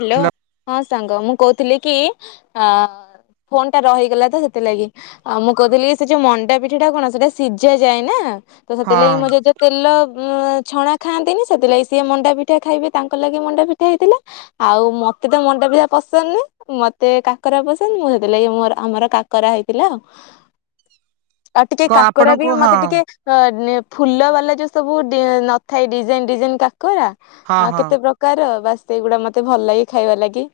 Hello, ହଁ ସାଙ୍ଗ ମୁଁ କହୁଥିଲି କି ଆ। ଫୋନ ଟା ରହିଗଲା ତ ସେଥିଲାଗି। ଆଉ ମୁଁ କହୁଥିଲି ସେ ଯୋଉ ମଣ୍ଡା ପିଠିଟା କଣ ସେଟା ସିଜା ଯାଏ ନା ତ ସେଥିଲାଗି ହଁ ମୋ ଜେଜ। ତେଲ ଛଣା ଖାଆନ୍ତିନି, ସେଥିଲାଗି ସିଏ ମଣ୍ଡା ପିଠା ଖାଇବେ ତାଙ୍କ ଲାଗି ମଣ୍ଡା ପିଠା ହେଇଥିଲା। ଆଉ ମତେ ତ ମଣ୍ଡା ପିଠା ପସନ୍ଦ ନୁହେ। ମତେ କାକରା ପସନ୍ଦ, ମୁଁ ସେଥିଲାଗି ମୋ ଆମର କାକରା ହେଇଥିଲା ଆଉ। ଆଉ ଟିକେ କ କାକରା ବି ଆପଣଙ୍କୁ ହଁ ମତେ ଟିକେ। ହ ଫୁଲ ବାଲା ଯୋଉ ସବୁ ନଥାଏ ଡିଜାଇନ ଡିଜାଇନ କାକରା ହଁ ଆ ହଁ କେତେ ପ୍ରକାର। କାର ବାସ୍ ସେଇଗୁଡା ମତେ ଭଲ ଲାଗେ ଖାଇବା ଲାଗି।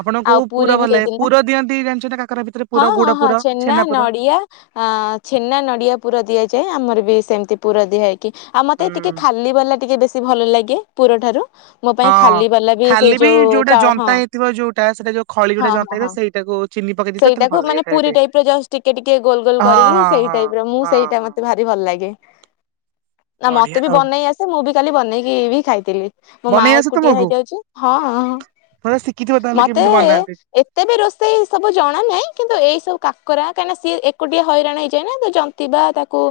ଆପଣଙ୍କୁ ଆଉ କୋଉ ପୁରୀ ପୁର ବି ଭଲ ଲାଗେ ହେଇଥିଲା। ପୁର ଦିଅନ୍ତି ଜାଣିଛନ୍ତି କାକରା ଭିତରେ ହଁ ପୁର ଗୁଡ ହଁ ହଁ ପୁର ଛେନା, ପୁର ନଡିଆ। ହ ଛେନା, ନଡିଆ ପୁର ଦିଆଯାଏ ଆମର ବି ସେମିତି। ପୁର ଦିଆ ହେଇକି ଆଉ ହୁଁ ମତେ ଟିକେ ଖାଲି ବାଲା ଟିକେ ବେଶୀ ଭଲ ଲାଗେ ପୁର ଠାରୁ। ମୋ ପାଇଁ ହଁ। ଖାଲି ବାଲା। ସେଇ ଖାଲି ବି ଯୋଉ ଯୋଉଟା ଚା ହଁ ଜନ୍ତା ହେଇଥିବ ଯଉଟା ସେଟା ଯୋଉ ଖଳି ଯୋଉଟା ହଁ ଜନ୍ତା ହଁ ହେଇଥିବ ହଁ ସେଇଟାକୁ ଚିନି ପକେଇ ଦେଇଥ। ସେଇଟାକୁ ମାନେ ପୁରୀ ଟାଇପ ର ଜଷ୍ଟ ଟିକେ ଟିକେ ଗୋଲ ଗୋଲ ହଁ କରିକି ହଁ ସେଇ ହଁ ଟାଇପ ର ମୁଁ ହଁ ସେଇଟା ହଁ ମତେ। ଭାରି ଭଲ ଲାଗେ। ନା ବଢିଆ ମତେ ବି ଆଉ ବନେଇ ଆସେ ମୁଁ ବି କାଲି ବନେଇକି ବି ଖାଇଥିଲି। ମୋ ମା ବନେଇ ଆସେ ଏକୁଟିଆ ତମକୁ? ହେଇଯାଉଚି, ହଁ ଥରେ ଶିଖିଥିବ ତାହେଲେ ମତେ। କେମିତି ବନାନ୍ତି। ଏତେ ବି ରୋଷେଇ। ସବୁ ଜଣା ନାହିଁ କିନ୍ତୁ ଏଇ ସବୁ କାକରା କାହିଁକିନା ସିଏ ଏକୁଟିଆ ହଇରାଣ ହେଇଯାଏ ନା ତ ଜନ୍ତିବା ତାକୁ।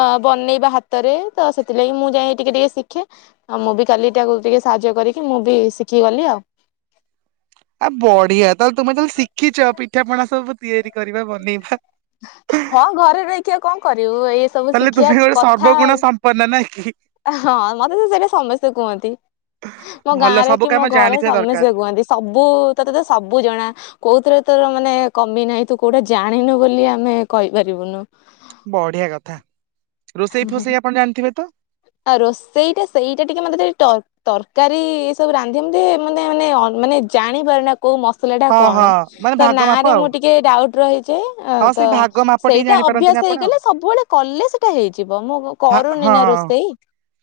ଅ ବନେଇବା ହାତରେ ତ ସେଥିଲାଗି ମୁଁ ଯାଇ ଟିକେ ଟିକେ ଶିଖେ। ଆଉ ମୁଁ ବି କାଲି ତାକୁ ଟିକେ ସାହାଯ୍ୟ କରିକି ମୁଁ ବି ଶିଖି ଗଲି ଆଉ। ଆ ବଢିଆ, ତାହେଲେ ତୁମେ ତାହେଲେ ଶିଖିଚ ପିଠାପଣା ସବୁ ତିଆରି କରିବା ବନେଇବା। ହଁ, ଘରେ ରହିକି ଆଉ କଣ କରିବୁ ଏଇ। ସବୁ ତାହେଲେ ଶିଖିବା ତୁମେ ଗୋଟେ କଥା ଆଉ ସର୍ବଗୁଣା ସଂପନ୍ନା ନାହି କି। ହଁ, ମତେ ତ ସେଟା ସମସ୍ତେ କୁହନ୍ତି। ମୋ ଭଲ ଗାଁରେ ସବୁ କି କାମ ମୋ ଘରେ ଜାଣିଥିବା ଦରକାର ସମସ୍ତେ କୁହନ୍ତି। ସବୁ ତୋତେ ତ ସବୁ ଜଣା। କୋଉଥିରେ ତୋର ମାନେ କମି ନାହିଁ। ତୁ କୋଉଟା ଜାଣିନୁ ବୋଲି ଆମେ କଇପାରିବୁନୁ। ବଢିଆ କଥା ରୋଷେଇ ଫୋଷେଇ ଆପଣ ଜାଣିଥିବେ ତ? ଆଉ ରୋଷେଇଟା ସେଇଟା ଟିକେ ମତେ ଟିକେ ଟ। ତରକାରୀ ଏ ସବୁ ରାନ୍ଧି ମୁନ୍ଧି ମତେ ମାନେ ମାନେ ଜାଣିପାରେନା। କୋଉ ମସଲା ଟା ହଁ କଣ? ହଁ ମାନେ ତ ଭାଗ ନାଁ ମାପ ରେ ଆଉ ମୁଁ ଟିକେ ଡାଉଟ ରହିଯାଏ। ଅ ହଁ ତ ସେଇ ଭାଗ ମାପ ଟିକେ ସେଇଟା ଜାଣିପାରନ୍ତିନି ଅଭ୍ୟାସ ଆପଣ ଆଉ। ହେଇଗଲେ ସବୁବେଳେ କଲେ ସେଟା ହେଇଯିବ ମୁଁ। ହ କରୁନି ନା ହଁ। ରୋଷେଇ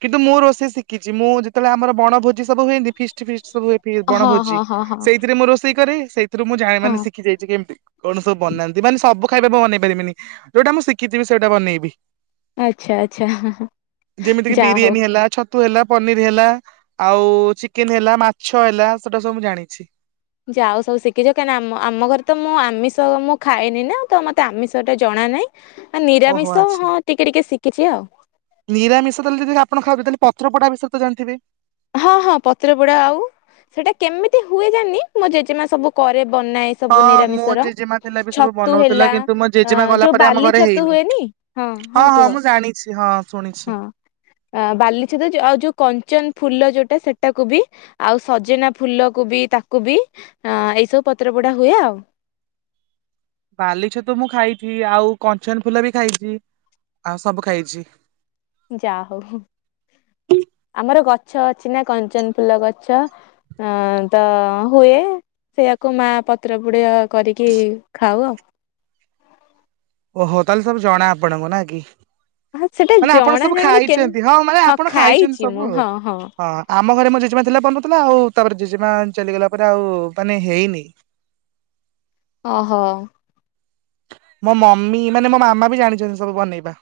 କିନ୍ତୁ ମୁଁ ରୋଷେଇ ଶିକିଚି। ମୁଁ ଯେତବଳେ ଆମର ବଣ ଭୋଜି ସବୁ ହୁଏନ୍ତି ଫିଷ୍ଟ ଫିଷ୍ଟ ସବୁ ହୁଏ। ସେ ହଁ ବଣଭୋଜି ହଁ ହଁ ହଁ ସେଇଥିରେ ମୁଁ ରୋଷେଇ କରେ ସେଇଥିରୁ ମୁଁ ଜାଣେ ହଁ ମାନେ ଶିଖେ। ଶିଖିଯାଇଛି କେମିତି କଣ ସବୁ ବନାନ୍ତି ମାନେସବୁ ଖାଇବା ମୁ ବନେଇ ପାରିବିନି, ଯଉଟା ମୁଁଶିଖିଥିବି ସେଇଟା ବନେଇିବି। ଆଚ୍ଛା ଆଚ୍ଛା। ଯେମିତି କି ଯାହା ହଉ। ବିରିୟାନୀ ହେଲା ଛ ତୁ ହେଲା ପନିର ହେଲା ଆଉ ଚିକେନ ହେଲା ମାଛ ହେଲା ସେଟା ସବୁ ମୁଁ ଜାଣିଛି। ଯାହଉ ସବୁ ଶିଖିଛ କାହିଁକିନା ଆମ ଆମ ଘରେ ତ ମୁଁ ଆମିଷ ମୁଁ ଖାଇନି ନା ତ ମତେ ଆମିଷ ଟା ଜଣା ନାହିଁ। ହଁ ଓହୋ ନିରାମିଷ ଆଚ୍ଛା। ହଁ ଟିକେ ଟିକେ ଶିଖିଛି ଆଉ। ନିରାମିଷ ତାହା ଲେ ଯଦି ଆପଣ ଖାଉଥିବେ ତାହେଲେ ପତ୍ର ପୋଡା ବିଷୟ ତ ଜାଥିବେ। ହଁ ହଁ ପତ୍ରପୋଡା ଆଉ ସେଟା କେମିତି ହୁଏ? ଜାଣିନୀ ମୋ ଜେଜେମା ସବୁ କରେ ବନାଏ। ସବୁ ହଁ ମୋ ନିରାମିଷର ଜେଜେମା ଥିଲା ବି ସବୁ ଛତୁ ବନଉଥିଲା ହେଲା କିନ୍ତୁ ମୁଁ ଅ ଜେଜେମା ଗଲା ଯୋଉ ପରେ ଆମ ବାଲି ଘରେ ଛତୁ ହେଇନି। ହୁଏନି ହଁ ହଁ ମୁଁ ଜାଣିଛି ହଁ ଶୁଣିଛି। ଆଁ ବାଲିଛେତୁ ଯ ଆଉ ଯୋଉ କଞ୍ଚନ ଫୁଲ ଯୋଉଟା ସେଟାକୁ ବି। ଆଉ ସଜନା ଫୁଲ କୁ ବି ତାକୁ ବି ଏଇ ସବୁ ପତ୍ର ପଡା ହୁଏ ଆଉ। ବାଲି ଛତୁ ମୁଁ ଖାଇଛି ଆଉ କଞ୍ଚନ ଫୁଲ ବି ଖାଇଛି ଆଉ ସବୁ ଖାଇଛି। ଯା ହଉ ଆମର ଗଛ ଅଛି ନା କଞ୍ଚନ ଫୁଲ ଗଛ। ହ ତ ହୁଏ। ସେଇଆାକୁ ମାଆ ପତ୍ର ପୁଡିଆ କରିକି ଖାଉ ଆଉ। ଓହୋ ତାହେଲେ ସବୁ ଜଣା ଆପଣଙ୍କୁ ନା କି! ଆଉ ସେଟା ମାନେ ଆପଣ ଜଣା ସବୁ ନାହିଁ ମାନେ କେମ୍ ଖାଇଛନ୍ତି ହଁ ମାନେ ଆପଣ ଖାଇଛନ୍ତି ଖାଇଛି ମୁଁ ସବୁଆଉ ହଁ ହଁ। ଆମ ଘରେ ମୋ ଜେଜେମା ଥିଲା ବନଉ ଥିଲା ଆଉ ତାପରେ ଜେଜେମା ଚାଲିଗଲା ପରେ ଆଉ ମାନେ ହେଇନି। ଅହ। ମୋ ମମି ମାନେ ମୋ ମାମା ବି ଜାଣିଛନ୍ତି ସବୁ ବନେଇବା।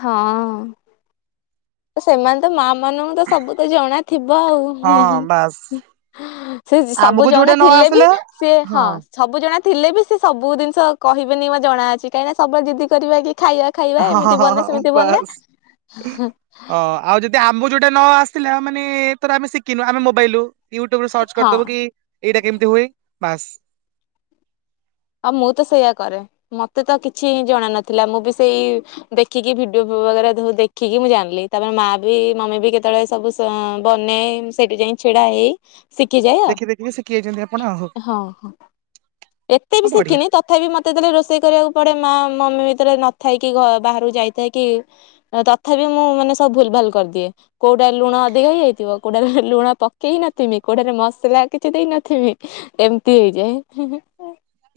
ହଁଅଁ। ସେମାନେ ତ ମା ମାନଙ୍କୁ ତ ସବୁ ତ ଜଣାଥିବ ଆଉହୁଁ ହୁଁ ହୁଁ। ହଁ ବାସ୍। ସେ ସବୁ ଆମକୁ ଯୋଉଟା ଜଣା ନ ଥିଲେ ବି ଆସିଲା ହଁ ସେହଁ। ସବୁ ଜଣ ଥିଲେ ବି ସ ସେ ସବୁ ଜିନିଷ କହିବେନି ମୋ ଜଣା ଅଛି। କାହିଁକି ନା ସବୁବେଳେ ଜିଦି କରିବା କି ଖାଇବାକୁ। ଖାଇବା ହଁ ହଁ ଏମିତି ବନା ହଁ ସେମିତି ବନା। ବାସ୍। ଅ ଆଉ ଯଦି ଆମୁକୁ ଯୋଉଟା ନ ଆସଥିଲା ମାନେ ଧର ଆମେ ଶିଖିନୁ ଆମେ ମୋବାଇଲୁ। ୟୁଟ୍ବୁ ବୁରୁ ସର୍ଚ୍ଚ ହଁ। କରିଦବୁ କି ଏଇଟା କେମିତି ହୁଏ ବାସ୍। ଆଉ ମୁଁ ତ ସେଇଆ କରେ ମତେ ତ କିଛି ଜଣ ନଥିଲା ମୁଁ ବି ସେଇ। ଦେଖିକି ଭିଡିଓ ଭଗେରା ଦେଖିକି ମୁଁ ଜାଣିଲି ତାପରେ ମା ବି ମମି ବି କେତେବେଳେ ସବୁ। ହଁ ବନେଇ ସେଠି ଯାଇ ଛିଡା ହେଇ ଶିଖିଯାଏ ଆଉ ଦେଖି ଦେଖିକି ଶିଖି ଯାଇଛନ୍ତି ଆପଣ ଆଉ। ହଁ ଏତେ ହଁ ବି ବଢିଆ ଶିଖିନି ତତେ ତଥାପି ମତେ ଯେତେବେଳେରୋଷେଇ କରିବାକୁ ପଡେ ମା ମମି ଭିତରେ ନଥଏ କି ବାହାରକୁ ଯାଇଥାଏ କି? ତଥାପି ମୁଁ ମାନେ ସବୁ ଭୁଲ ଭାଲ କରିଦିଏ। କୋଉଟାରେ ଲୁଣ ଅଧିକା ହେଇଯାଇଥିବ। କୋଉଟାରେ ଲୁଣ ପକେଇ ନଥିବି କୋଉଠାରେ ମସଲା କିଛି ଦେଇ ନଥିବି? ଏମିତି ହେଇଯାଏ।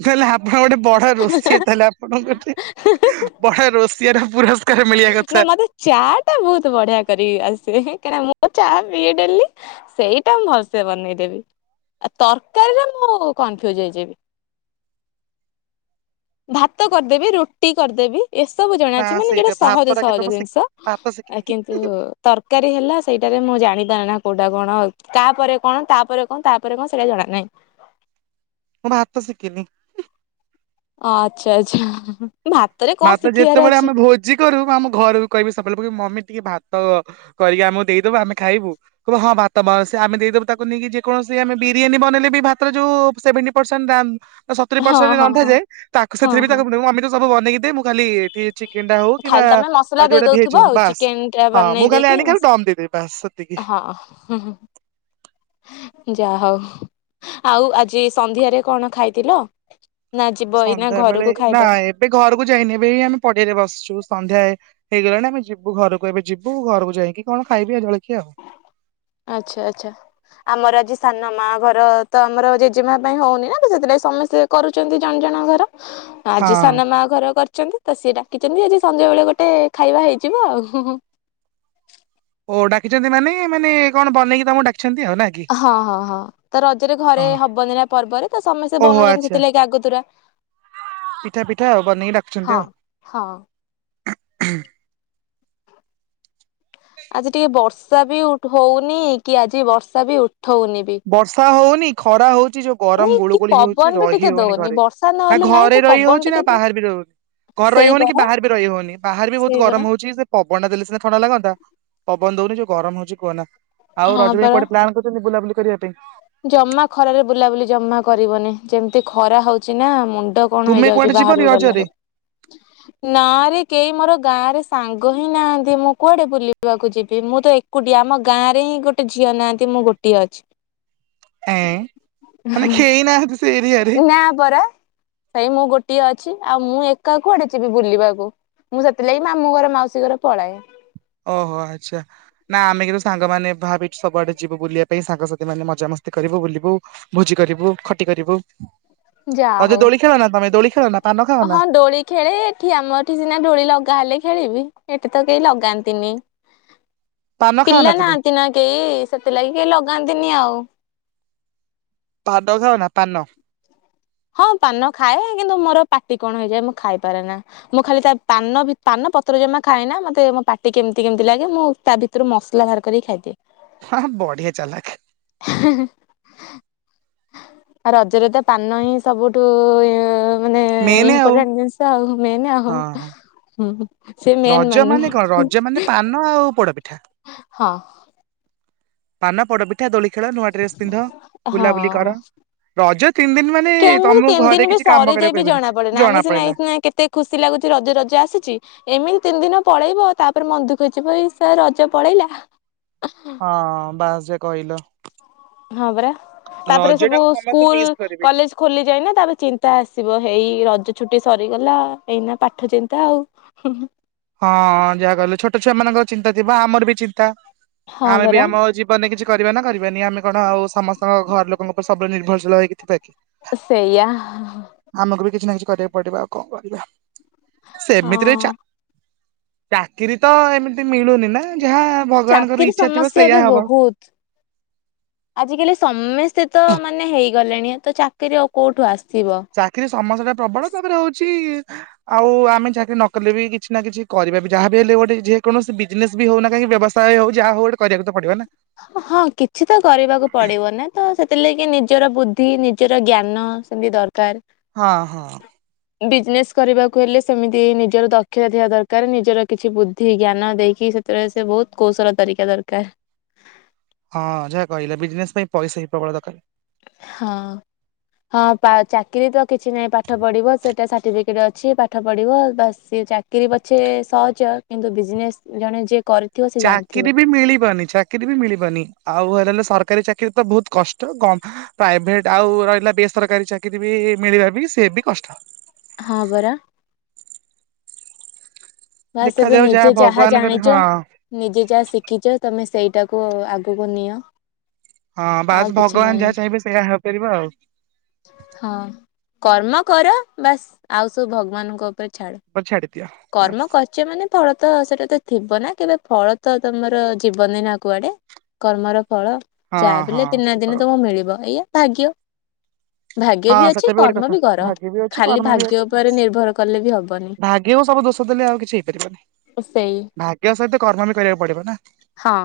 ନହେଲେ ଆପଣ ଗୋଟେ ବଡ ରୋଷିଆ ତାହେଲେ ଆପଣଙ୍କ ଗୋଟେ ବଡ ରୋଷିଆର ପୁରା ନା ମତେ ଚା ଟା ବହୁତ ବଢିଆ କରିକି ଆସେ କାହିଁକିନା ମୁଚା ପିଏଡେଲି। ସେଇଟା ମୁଁ ଭଲସେ ବନେଇଦେବି। ତରକାରୀରେ ମୁଁ କନଫ୍ୟୁଜ ହେଇଯିବି। ଭାତ କରିଦେବି ରୁଟି କରିଦେବି ଏସବୁ। ମାନେ ନା ଜଣାଅଛି ଯୋଉଟା ସେଇଟା ସହଜ ଭାତଟା କିନ୍ତୁ ସହଜ ମୁଁ ଜିନିଷ ଶିଖିନି ଭାତ ଶିଖିନି କିନ୍ତୁ ତରକାରୀ ହେଲା ସେଇଟାରେ ମୁଁ ଜାଣି ପାରି ନା କୋଉଟା କଣ। ତାପେର ରେ କଣ ତାପରେ କଣ ତାପରେ କଣ ସେଇଟା ଜଣା ନାହିଁ। ମୁଁ ଭାତ ଶଶିଖିନି। ଆଚ୍ଛା ଆଚ୍ଛା ଭା। ମା ତ ଯେତେବେଳେ ଆମେ ଭୋଜି କରୁ ଆମ ଘରକୁ କଇମି ସବଲପୁରୁ ମମି ଟିକେ ଭାତ। କରିକି ଆମୁକୁ ଦେଇଦବ ଆମେ ଖାଇବୁ। କଇବ ହଁ ଭାତ ବସ ଆମେ ଦେଇଦବୁ ତାକୁ ନେଇକି ଯେକୌଣସି ଆମେ ବିରିୟାନୀ ବନେଇଲେ ବି ଭାତରେ ଯୋଉ ସେଭେଣ୍ଟି ପରସେଣ୍ଟ ରାନ୍ ଅ ସତୁରି ହଁ ପରସେଣ୍ଟ ହଁ ହଁ। ରନ୍ଦାଯାଏ ତାକୁ ହଁ ସେଥିରେ ବି ହଁ ତାକୁ ବୁଲୋଉ ମମି ତୁ ସବୁ ବେନେଇକି ଦେ ମୁଁ ଖାଲି ଏଠି ଚି ଚିକେନ୍ ଟା ହୋଉ କିମ୍ବା ଖାଲି ତମେ ମସଲା ଦେଇ ଯୋଉଟା ଭେଜ୍ ଦଉଥିବ ହୋଉ ଆଉ ବାସ୍ ଚିକେନ ଟା ହଁ ବନେଇ ମୁଁ ଖାଲି ଦେଇକି ଆଣିକି ମସ ଆକୁ ଡମ୍ ଦେଇଦବି ବାସ୍। ସେତିକି। ହଁ ହୁଁ ହୁଁ। ଯାଆ ହୋଉ ଆଉ ଆଜି ସନ୍ଧ୍ୟାରେ କଣ ଖାଇଥିଲ? ନା ଯିବ ଏଇନା ସନ୍ଧ୍ୟା ବେଳେ ଘରୁକୁ ନା ଖାଇବ। ଏବେ ଘରକୁ ଯାଇନେଇଁ ଏବେ ଏଇ ଆମେ ପଡିଆରେ ବସିଛୁ ସନ୍ଧ୍ୟା ଏ ହେଇଗଲାଣି ଆମେ ଯିବୁ ଘରୁକୁ ଏବେ ଯିବୁ ଘରୁକୁ ଯାଇଁକି କଣ ଖାଇବି ଆ ଜଳଖିଆ ଆଉ। ଆଚ୍ଛା ଆଚ୍ଛା। ଆମର ଆଜି ସାନ ମା ଘର ତ ଆମର ଜେଜେମା ପାଇଁ ହୋଉନେଇଁ ନା ତ ସେଥିପାଇଁ ସମିସ୍ତେ କରୁଚନ୍ତି ଜଣ ଜଣ ଘର। ଆଜି ହଁ। ସାନ ମାଆ ଘର କରିଛନ୍ତି ତ ସିଏ ଡାକିଚନ୍ତି ଆଜି ସଞ୍ଜ ବେଳେ ଗୋଟେ ଖାଇବା ହେଇଯିବ ଆଉ। ଓ ଡାକିଛନ୍ତି ମାନେ ମାନେ କଣ ବନେଇକି ତାମକୁ ଡାକିଛନ୍ତି ଆଉ ନା? କି? ହଁ ହଁ ହଁ ତ ରଜରେ ଘରେ ଓହୋ ହବନି ନା ପର୍ବରେ ତ ସମେସ୍ତେ ଓହୋ ବନୋଉଛନ୍ତି ଆଚ୍ଛା ସେଥିଲାଗଗି ଆଗତୁରା। ପିଠା ପିଠା ଆଉ ବନେଇକି ଡଖୁଛନ୍ତି ହଁ ଆଉ। ହଁ। ଆଜି ଟିକେ ବର୍ଷା ବି ଉଠ ହୋଉନି କି ଆଜି ବର୍ଷା ବି ଉଠଉନି ବି। ବର୍ଷା ହୋଉନି ଖରା ହୋଉଛି ଯୋଉ ଗରମ ଦଉନି ଗୁଳୁ କି ଗୁଳି ହେଉଛି ପବନ ବି ରହି ଟିକେ ହେଉନି ଦଉନି ଘରେ। ବର୍ଷା ନା ନହେଲେ ନାହିଁ ଘରେ ତ ରହି ପବନ ହେଉଛି ନା ଟିକେ ଦଉ। ବାହାରେ ବି ରୋ ଘରେ ରହି ସେଇ ହୋଉନି କି ପରା ବାହାର ବି ରହିହୋଉନି। ବାହାରେ ବି ବୋହୁତ ସେଇ ପରା ଗରମ ହୋଉଛି ସେ ପବନ ଟା ଦେଲେ ସିନା ଥଣ୍ଡା ଲାଗନ୍ତା ପବନ ଦୋଉନେଇଁ ଯୋଉ ଗରମ ହୋଉଛି କୁହନା। ଆଉ ହଁ ରଜ ପାଇଁ ପରା କୁଆଡେ ପ୍ଲାନ କରିଚନ୍ତି ବୁଲାବୁଲି କରିବା ପାଇଁ? ଜମା ଖରାରେ ବୁଲାବୁଲି ଜମା କରିବନି ଯେମ୍ତି ଖରା ହୋଉଛି ନା ମୁଣ୍ଡ କଣ ତୁମେ ହେଇଯାଉଚି କୁଆଡେ ଯିବନି ବାହହାରୁକୁ ରଜରେ ଗଲାଏଳୁକୁ। ନାରେ କେହି ମୋର ଗାଁ ରେ ସାଙ୍ଗ ହିଁ ନାହାନ୍ତି ମୁଁ କୁଆଡେ ବୁଲିବାକୁ ଯିବି ମୁଁ ତ ଏ ଏକୁଟିଏ ଆମ ଗାଁରେ ହିଁ ଗୋଟେ ଝିଅ ନାହାନ୍ତି ମୁଁ ଗୋଟିଏ ଅଛି। ଏଁ ମାନେ କେହି ନାହାନ୍ତି ସେ ଏରିଆରେ। ନା ପରା୍ ସେଇ ମୁଁ ଗୋଟିଏ ଅଛି ଆଉ ମୁଁ ଏକା କୁଆଡେ ଯିବି ବୁଲିବାକୁ? ମୁଁ ସେଥିଲାଗି ମାମୁ ଘରେ ମାଉସୀ ଘରେ ପଳାଏ। ଓହୋ ଆଚ୍ଛା। ନା ଆମେ କିନ୍ତୁ ସାଙ୍ଗମାନେ ଭାବିଛୁ ସବୁଆଡେ ଯିବୁ ବୁଲିବା ପାଇଁ ସାଙ୍ଗସାଥି ମାନେ ମଜାମସ୍ତି କରିବୁ ବୁଲିବୁ। ଭୋଜି କରିବୁ ଖଟି କରିବୁ ଯାହା ଆଉ ହଉ ଯୋଉ ଦୋଳି ଖେଳ ନା ତମେ, ଦୋଳି ଖେଳ ନା ପାନ ଖାଅ ହଁ ନା? ଦୋଳି ଖେଳେ ଏଠି ଆମର ଏଠି ସିନା ଡୋଳି ଲଗା ହେଲେ ଖେଳିବି ଏଠି ତ କେଇଲଗାନ୍ତନି। ପାନ ଖାଅ ପିଲା ନା ତୁମେ? ନାହାନ୍ତି ନା କେଇ ସେଥିଲାଗି ଲାଗି କେହି ଲଗାନ୍ତିନି ଆଉ। ପାଦ ଖାଅନା ପାନ? ହଁ ପାନ ଖାଏ କିନ୍ତୁ ମୋର ପାଟି କଣ ହେଇଯାଏ ମୁଁ ଖାଇପାରେ ନା। ମୁଁ ଖାଲି ତା ପାନ ଭି ପାନ ପତ୍ର ଜମା ଖାଏନା। ମତେ ମୋ ପାଟି କେମ୍ତି କମ୍ତି ଲାଗେ ମୁଁ ତା ଭିତ ତୁରୁ ମସ୍ଲା ଭାର କରିକି ଖାଇଦିଏ। ହଁହଁ ବଢିଆ ଚାଲଖେ। ଆ ରଜରେ ତ ପାନ ହିଁ ସବୁଠୁ ଏଁ ମାନେ ମେନେ ଆଉ ଇମ୍ପୋଟାଣ୍ଟ ଡିନ୍ଷ ଆଉ ମେନେ ଆଉ। ହଁ। ହଁ ସେ ମେନ ରଜ ମନନୁ ମାନେ କଣ ରଜ ମାନେ ପାନ ଆଉ ପୋଡପିଠା ହଁ। ପାନ ପୋଡପିଠା ଦୋଳି ଖେଳ ନୂଆ ଡ୍ରେସ ପିନ୍ଧ। ବୁଲାବୁଲି କର ହଁ। ରଜ ତିନି ଦିନ ମାନେ କେମିତି ତମକୁ ତିନି ଘରେ ଦିନ ବି କିଛି କାମ ସରେ ଯାଇ କରିବାକୁ ବିି କହିବେନି। ଜଣା ପଡେନ ଆମେ ସିନା ପଡିଲା ସିନା କେତେ ଖୁସି ଲାଗୁଚି ରଜ ରଜ ଆସିଛି। ଏମିତି ତିନି ଦିନ ପଳେଇବ ତାପରେ ମନ୍ଦୁଖ ହେଇ ସ ରଜ ପଳେଇଲା। ହଁ ବାସ୍ ଯେ କହିଲ। ହଁ ପରା ତାପରେ ରଜ ସବୁ ଟାକୁ ସମସ୍ତେ ସ୍କୁଲ୍ ମିସ୍ କରିବେ। କଲେଜ୍ ଖୋଲି ଯାଇନା ତାର ଚିନ୍ତା ଆସିବ ହେଇ ରଜ ଛୁଟି ସରିଗଲା ଏଇନା ପାଠ ଚିନ୍ତା ଆଉ। ହୁଁ। ହଁ ଯାହା କହିଲ ଛୋଟ ଛୁଆ ମାନଙ୍କର ଚିନ୍ତା ଥିବ ଆମର ବି ଚିନ୍ତା ହଁ ଆମେ ବି ପରା ଆମ ହେଉଛି ବନେ କିଛି କରିବା ନାଁ କରିବାନି ଆମେ କଣ ଆଉ ସମସ୍ତେ ତା ଘର ଲୋକଙ୍କ ଉପ ସବୁବେଳେ ନିର୍ଭରଶୀଳ ହେଇକିଥିବା କି? ସେଇଆ ଆମକୁ ବି କିଛି ନାଁ କିଛି କରିବାକୁ ପଡିବ ଆଉ କଣ କରିବା ସେମିତିରେ ଚା ହଁ ଚାକିରି ତ ଏମିତି ମିଳୁନି ନାଁ ଯାହା ଭଗବାନଙ୍କର ଚାକିରି ଇଚ୍ଛା ଥିବ ସମସ୍ୟା ଏବେ ସେଇୟା ହବ। ବହୁତ ଆଜିକାଲି ସମସ୍ତେ ତ ମାନେ ହେଇଗଲେଣି ତ ଚାକିରି ଆଉ କୋଉଠୁ ଆସିବ। ଚାକିରି ସମସ୍ୟା ଟା ପ୍ରବଳ ତାପରେ ହଉଚି ଆଉ ଆମେ ଚାକିରି ନ କଲେ ବି କିଛି ନା କିଛି କରିବା ବି ଯାହାବି ହେଲେ ଗୋଟେ ଯେକୌଣସି ବି ଜିନେଶ୍ ବି ହଉ ନାଁ କାହିଁକି ବ୍ୟବସାୟ ହଉ ଯାହା ହଉ ଗୋଟେ କରିବାକୁ ତ ପଡିବ ନାଁ। ହଁ କିଛି ତ କରିବାକୁ ପଡିବ ନା ତ ସେଥିଲାଗି ନିଜର ବୁଦ୍ଧି ନିଜର ଜ୍ଞାନ ସେମିତି ଦର କାର। ହଁ ହଁ। ବିଜନେସ୍ କରିବାକୁ ହେଲେ ସେମିତି ନିଜର ଦକ୍ଷତା ଦେବା ଦରକାର ନିଜର କିଛି ବୁଦ୍ଧି ଜ୍ଞାନ ଦେଇକି ସେ ସେବେଳେ ସେ ବହୁତ୍ କୌଶଳ ତରିକା ଦରକାର। ହଁ ଯାହା କହିଲା ବିଜନେସ୍ ପାଇଁ ପଇସା ହି ପ୍ରବଳ ଦରକାର। ହଁ ହଁ ଚାକିରି ତ କିଛି ନାହିଁ ପାଠ ପଢିବ ସେଇଟା ସାଠିପିକ ଟେ ଅଛି ପାଠ ପଢ଼ିବ ବା ସ ଚାକିରରି ପଛେ ସହଜ କିନ୍ତୁ ବିଜନେସ୍ ଜଣେ ଯିଏ କରି ଚାକିରି ବି ମିଳିିବନି ଚାକି କିରି ବି ମିଳିବନି ଆଉ ହେଲେ ସରକାରୀ ଚାକିରୀ ତ ବହୁତ କଷ୍ଟ କ ପ୍ରାଇଭେଟ୍ ଆଉ ରହିଲା ବେସରକାରୀ ଚାକିରୀ ବି ମିଳିବା ବି ସେ ବି କଷ୍ଟ। ହଁ ପରା। ବାସ୍ ଏବେ ଦେଖାଯାଉ ନିଜେ ଯାହା ଭଗବାନଙ୍କର ହଁ ଜାଣିଚ? ନିଜେ ଯାହା ଶିଖିଚ ତମେ ସେଇଟାକୁ ଆଗକୁ ନିଅ। ହଁ ଆଉ ବାସ୍ କିଛି ଭଗବାନ ନାହିଁ ଯାହା ଚାହିଁବେ ସେଇଆ ହେପାରିବ ଆଉ। ହଁ କର୍ମ କର ବାସ୍ ଆଉ ସବୁ ଭଗବାନଙ୍କ ଉପରେ ଛାଡ। ଛାଡ଼ିଦିଅ କର୍ମ ବାସ୍। କରିଚ ମାନେ ଫଳ ତ ସେଇଟା ତ ଥିବ ନା କେବେ ଫଳ ତ ତମର ଜୀବନି ନାଁ କୁଆଡେ। କର୍ମର ଫଳ ହଁ ଯାହାବି ହେଲେ ହଁ ଦିନେ ନାଁ ସତ ଦିନେ କଥା ତମକୁ ମିଳିବ ଏଇଆ ଭାଗ୍ୟ। ଭାଗ୍ୟ ହଁ ବି ସେଟା ଅଛି ଗୋଟେ କର୍ମ କଥା ବି କର ଭାଗ୍ୟ ବି ଅଛି ଖାଲି କର୍ମ ବି ଭାଗ୍ୟ ଉପରେ ନିର୍ଭର କଲେ ବି ହବନି। କେଉଁ ସବୁ ଦୋଷ ଦେଲେ ଆଉ କିଛି ହେଇପାରିବାନି। ସେଇ ଭାଗ୍ୟ ସହିତ କର୍ମ ବି କରିବାକୁ ପଡିବ ନାଁ। ହଁ।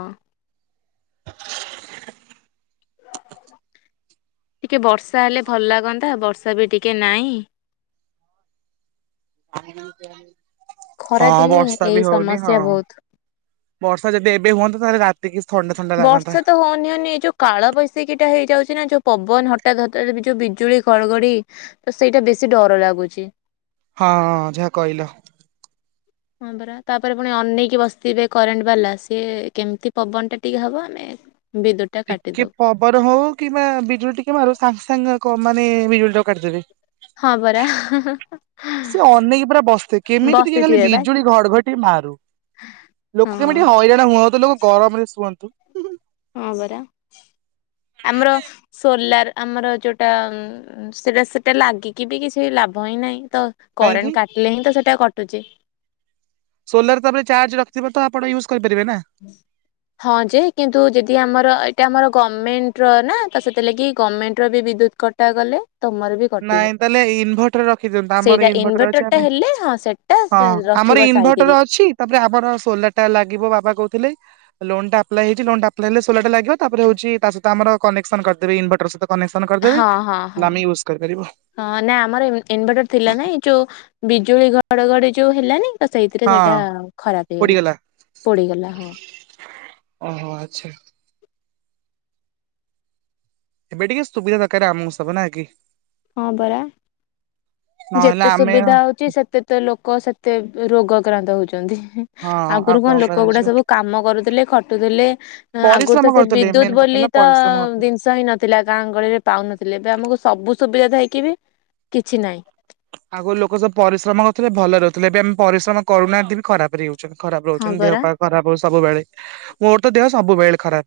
ଟିକେ ବର୍ଷା ହେଲେ ଭଲ ଲାଗନ୍ତା ବର୍ଷା ବି ଟିକେ ନାଇଁ। ଖରା ହଁ ଦିନେ ବର୍ଷା ଏଇ ବି ହଉନି ହଁ। ସମସ୍ୟା ବହୁତ। ବର୍ଷା ଯଦି ଏବେ ହୁନ୍ତା ତାହେଲେ ରାତ୍ ବର୍ଷା ତ ହଉନି ହଉନି ଏଇ ଯଉ କାଳ ବୈଶାଖୀ ଟା ହେଇଯାଉଛି ନା ଯୋଉ ପବନ ହଠାତ୍ ହଠାତ୍ ଯୋଉ ବିଜୁଳି ଘଡଘଡି ତ ସେଇଟା ବେଶୀ ଡର ଲାଗୁଛି। ହଁ ହଁ ଯାହା କହିଲ। ହଁ ପରା ତାପରେ ପୁଣି ଅନେଇକି ବସିଥିବେ କରେଣ୍ଟ ବାଲା ସିଏ କେମିତି ପବନଟା ଟିକେ ହେବ ଆମେ ବିଦ୍ୟୁତ୍ ଟିକେ ପବନ ହଉ କିମ୍ବା ବିଜୁଳି ଟିକେ ମାରୁ ସାଙ୍ଗେ ସାଙ୍ଗେ କ ମାନେ ବିଜୁଳି ଟା କାଟିିଦେବେ। ହଁ ପରା। ସେ ଅନେଇକି ପୁରା ବସିଥିବେ କେମିତି ଟିକେ ଖାଲି ବସିଥିବେ ବା ବିଜୁଳି ଘଡଘଡି ଟିକେ ମାରୁ। ହଁ ଲୋକ କେମିତି ଟିକେ ହଇରାଣ ହୁଅନ୍ତୁ ଲୋକ ଗରମରେ ଶୁଅନ୍ତୁ। ହଁ ପରା ଆମର ସୋଲାର ଆମର ଯୋଉଟା ସେଟା ସେଟା ଲାଗିକି ବି କିଛି ଲାଭ ହିଁ ନାହିଁ ତ କାହିଁକି କରେଣ୍ଟ କାଟିଲେ ହିଁ ତ ସେଇଟା କଟୁଛି। ସୋଲାର ତାପରେ ଚାର୍ଜ ରଖିଥିବ ତ ଆପଣ ୟୁଜ୍ କରିପାରିବ ନା। ହଁ ହଁ ଯେ କିନ୍ତୁ ଯଦି ଆମର ଏଇଟା ଆମର ଗଭର୍ଣ୍ଣମେଣ୍ଟ ର ନା ତ ସେଥିଲାଗି ଗଭର୍ଣ୍ଣମେଣ୍ଟ ର ବିଦ୍ୟୁତ କଟ ଟା ଗଲେ ତମର ବି କଟିବ। ନାଇଁ ତାହେଲେ ଇନଭଟର ରଖିଦିଅନ୍ତୁ ଆମର ସେଇଟା ଇନଭଟର ଅଛି ଇନଭଟରଟା ଆମେ ହେଲେ ହଁ ସେଟା ହଁ ଆମର ରଖିବ ଇନଭର୍ଟର ସାଇତିକି ଅଛି। ତାପରେ ଆମର ସୋଲାର ଟା ଲାଗିବ ବାବା କହୁଥିଲେ ଲୋନ୍ ଟା ଆପ୍ଲାଏ ହେଇଛି ଲୋନ୍ ଟା ଆପ୍ଲାଏ ହେଲେ ସୋଲାର ଟା ଲାଗ ତାପରେ ହଉଛି ତା ସହିତ ଆମର କନେକ୍ସନ କରିଦେବେ ଇନଭର୍ଟର ସହିତ କନେକ୍ସନ କରିଦେବେ ହଁ ହଁ ହଁ। ଆମେ ୟୁଜ୍ କରିପାରିବୁ। ହଁ ନା ଆମର ଇନଭର୍ଟର ଥିଲା ନାଇଁ ଯୋଉ ବିଜୁଳି ଘଡଘଡି ଯୋଉ ହେଲାନି ତ ସେଇଥିରେ ହଁ ସେଇଟା ଖରାପ ହେଇଗଲା ପୋଡିଗଲା। ପୋଡ଼ିଗଲା ହଁ। ଓହୋ ଆଚ୍ଛା। ଏବେ ଟିକେ ସୁବିଧା ଦରକାର ଆମକୁ ସବୁ ନା କି? ହଁ ପରା ନହେଲେ ଯେତେ ଆମେ ସୁବିଧା ହଉଛି ସେତେ ତ ଲୋକ ସେତେ ରୋଗକ୍ରାନ୍ତ ହଉଛନ୍ତି। ହଁ ଆଗରୁ ଆଉ କଣ ଲୋକ ଗୁଡା କରାଯିବ ସବୁ କାମ କରୁଥିଲେ ଖଟୁଥିଲେ। ଆଗରୁ ପରିଶ୍ରମ ତ ସେ କରୁଥିଲେ ବିଦ୍ୟୁତ ମେନ୍ କଥା ବୋଲି ହେଲା ତ ପରିଶ୍ରମ କରୁଥିଲେ। ଜିନିଷ ହିଁ ନ ଥିଲା ଗାଁ ଗହଳିରେ ପାଉନଥିଲେ ଏବେ ଆମକୁ ସବୁ ସୁବିଧା ଥାଇକି ବି କିଛି ନାହିଁ। ଆଗ ଲୋକ ସବୁ ପରିଶ୍ରମ କରୁଥିଲେ ଭଲ ରହୁଥିଲେ ଏବେ ଆମେ ପରିଶ୍ରମ କରୁନାହାନ୍ତି ବି ଖରାପ ରେଉ ଖରାପ ହଁ ରହୁଛନ୍ତି ଦେହ ପରା ପା ଖରାପ ହଉଚି ସବୁବେଳେ। ମୋର ତ ଦେହ ସବୁବେଳେ ଖରାପ।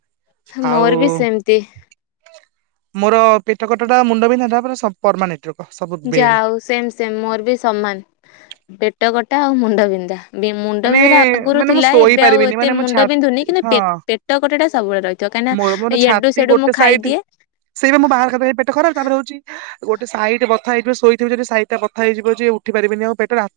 ମୋର ଆଉ ବି ସେମିତି ମୋର ପେଟ କଟା ଟା ମୁଣ୍ଡ ବିନ୍ଧା ଟା ପୁରା ସ ପରମାନେଟ ର। ଯାଆ ହଉ ସେମ ସେମ ମୋର ବି ସମାନ ପେଟ କଟା ଆଉ ମୁଣ୍ଡବନ୍ଧା। ମୁଣ୍ଡ ମାନେ ବିନ୍ଧୁା ଟା ଆଗରୁ ମାନେ ମୁଁ ଥିଲା ଶୋଇ ଏବେ ଆଉ ପାରିବିନି ଏତେ ମାନେ ମୋ ଛା ମୁଣ୍ଡ ବିନ୍ଧୁନି କିନ୍ତୁ ହଁ ପେ-ପେଟ କଟା ଟା ସବୁବେଳେ ରହିଛି। କାହିଁ ନା ମୋର ମୋର ଇଆଡୁ ଛାତି ସିଆଡୁ ଗୋଟେ ମୁଁ ସାଇଡ ଖାଇଦିଏ। ସେଇ ପା ମୁଁ ବାହାର ଖାଦ୍ୟ ଖାଇ ପେଟ ଖରାପ ତାପରେ ହଉଛି ଗୋଟେ ସାଇଟ ବଥା ହେଇଯିବ ଶୋଇଥିବି ଯଦି ସାଇଟା ବଥା ହେଇଯିବ ଯେ ଉଠି ପାରିବିନି ଆଉ ପେଟ ରାତିରେ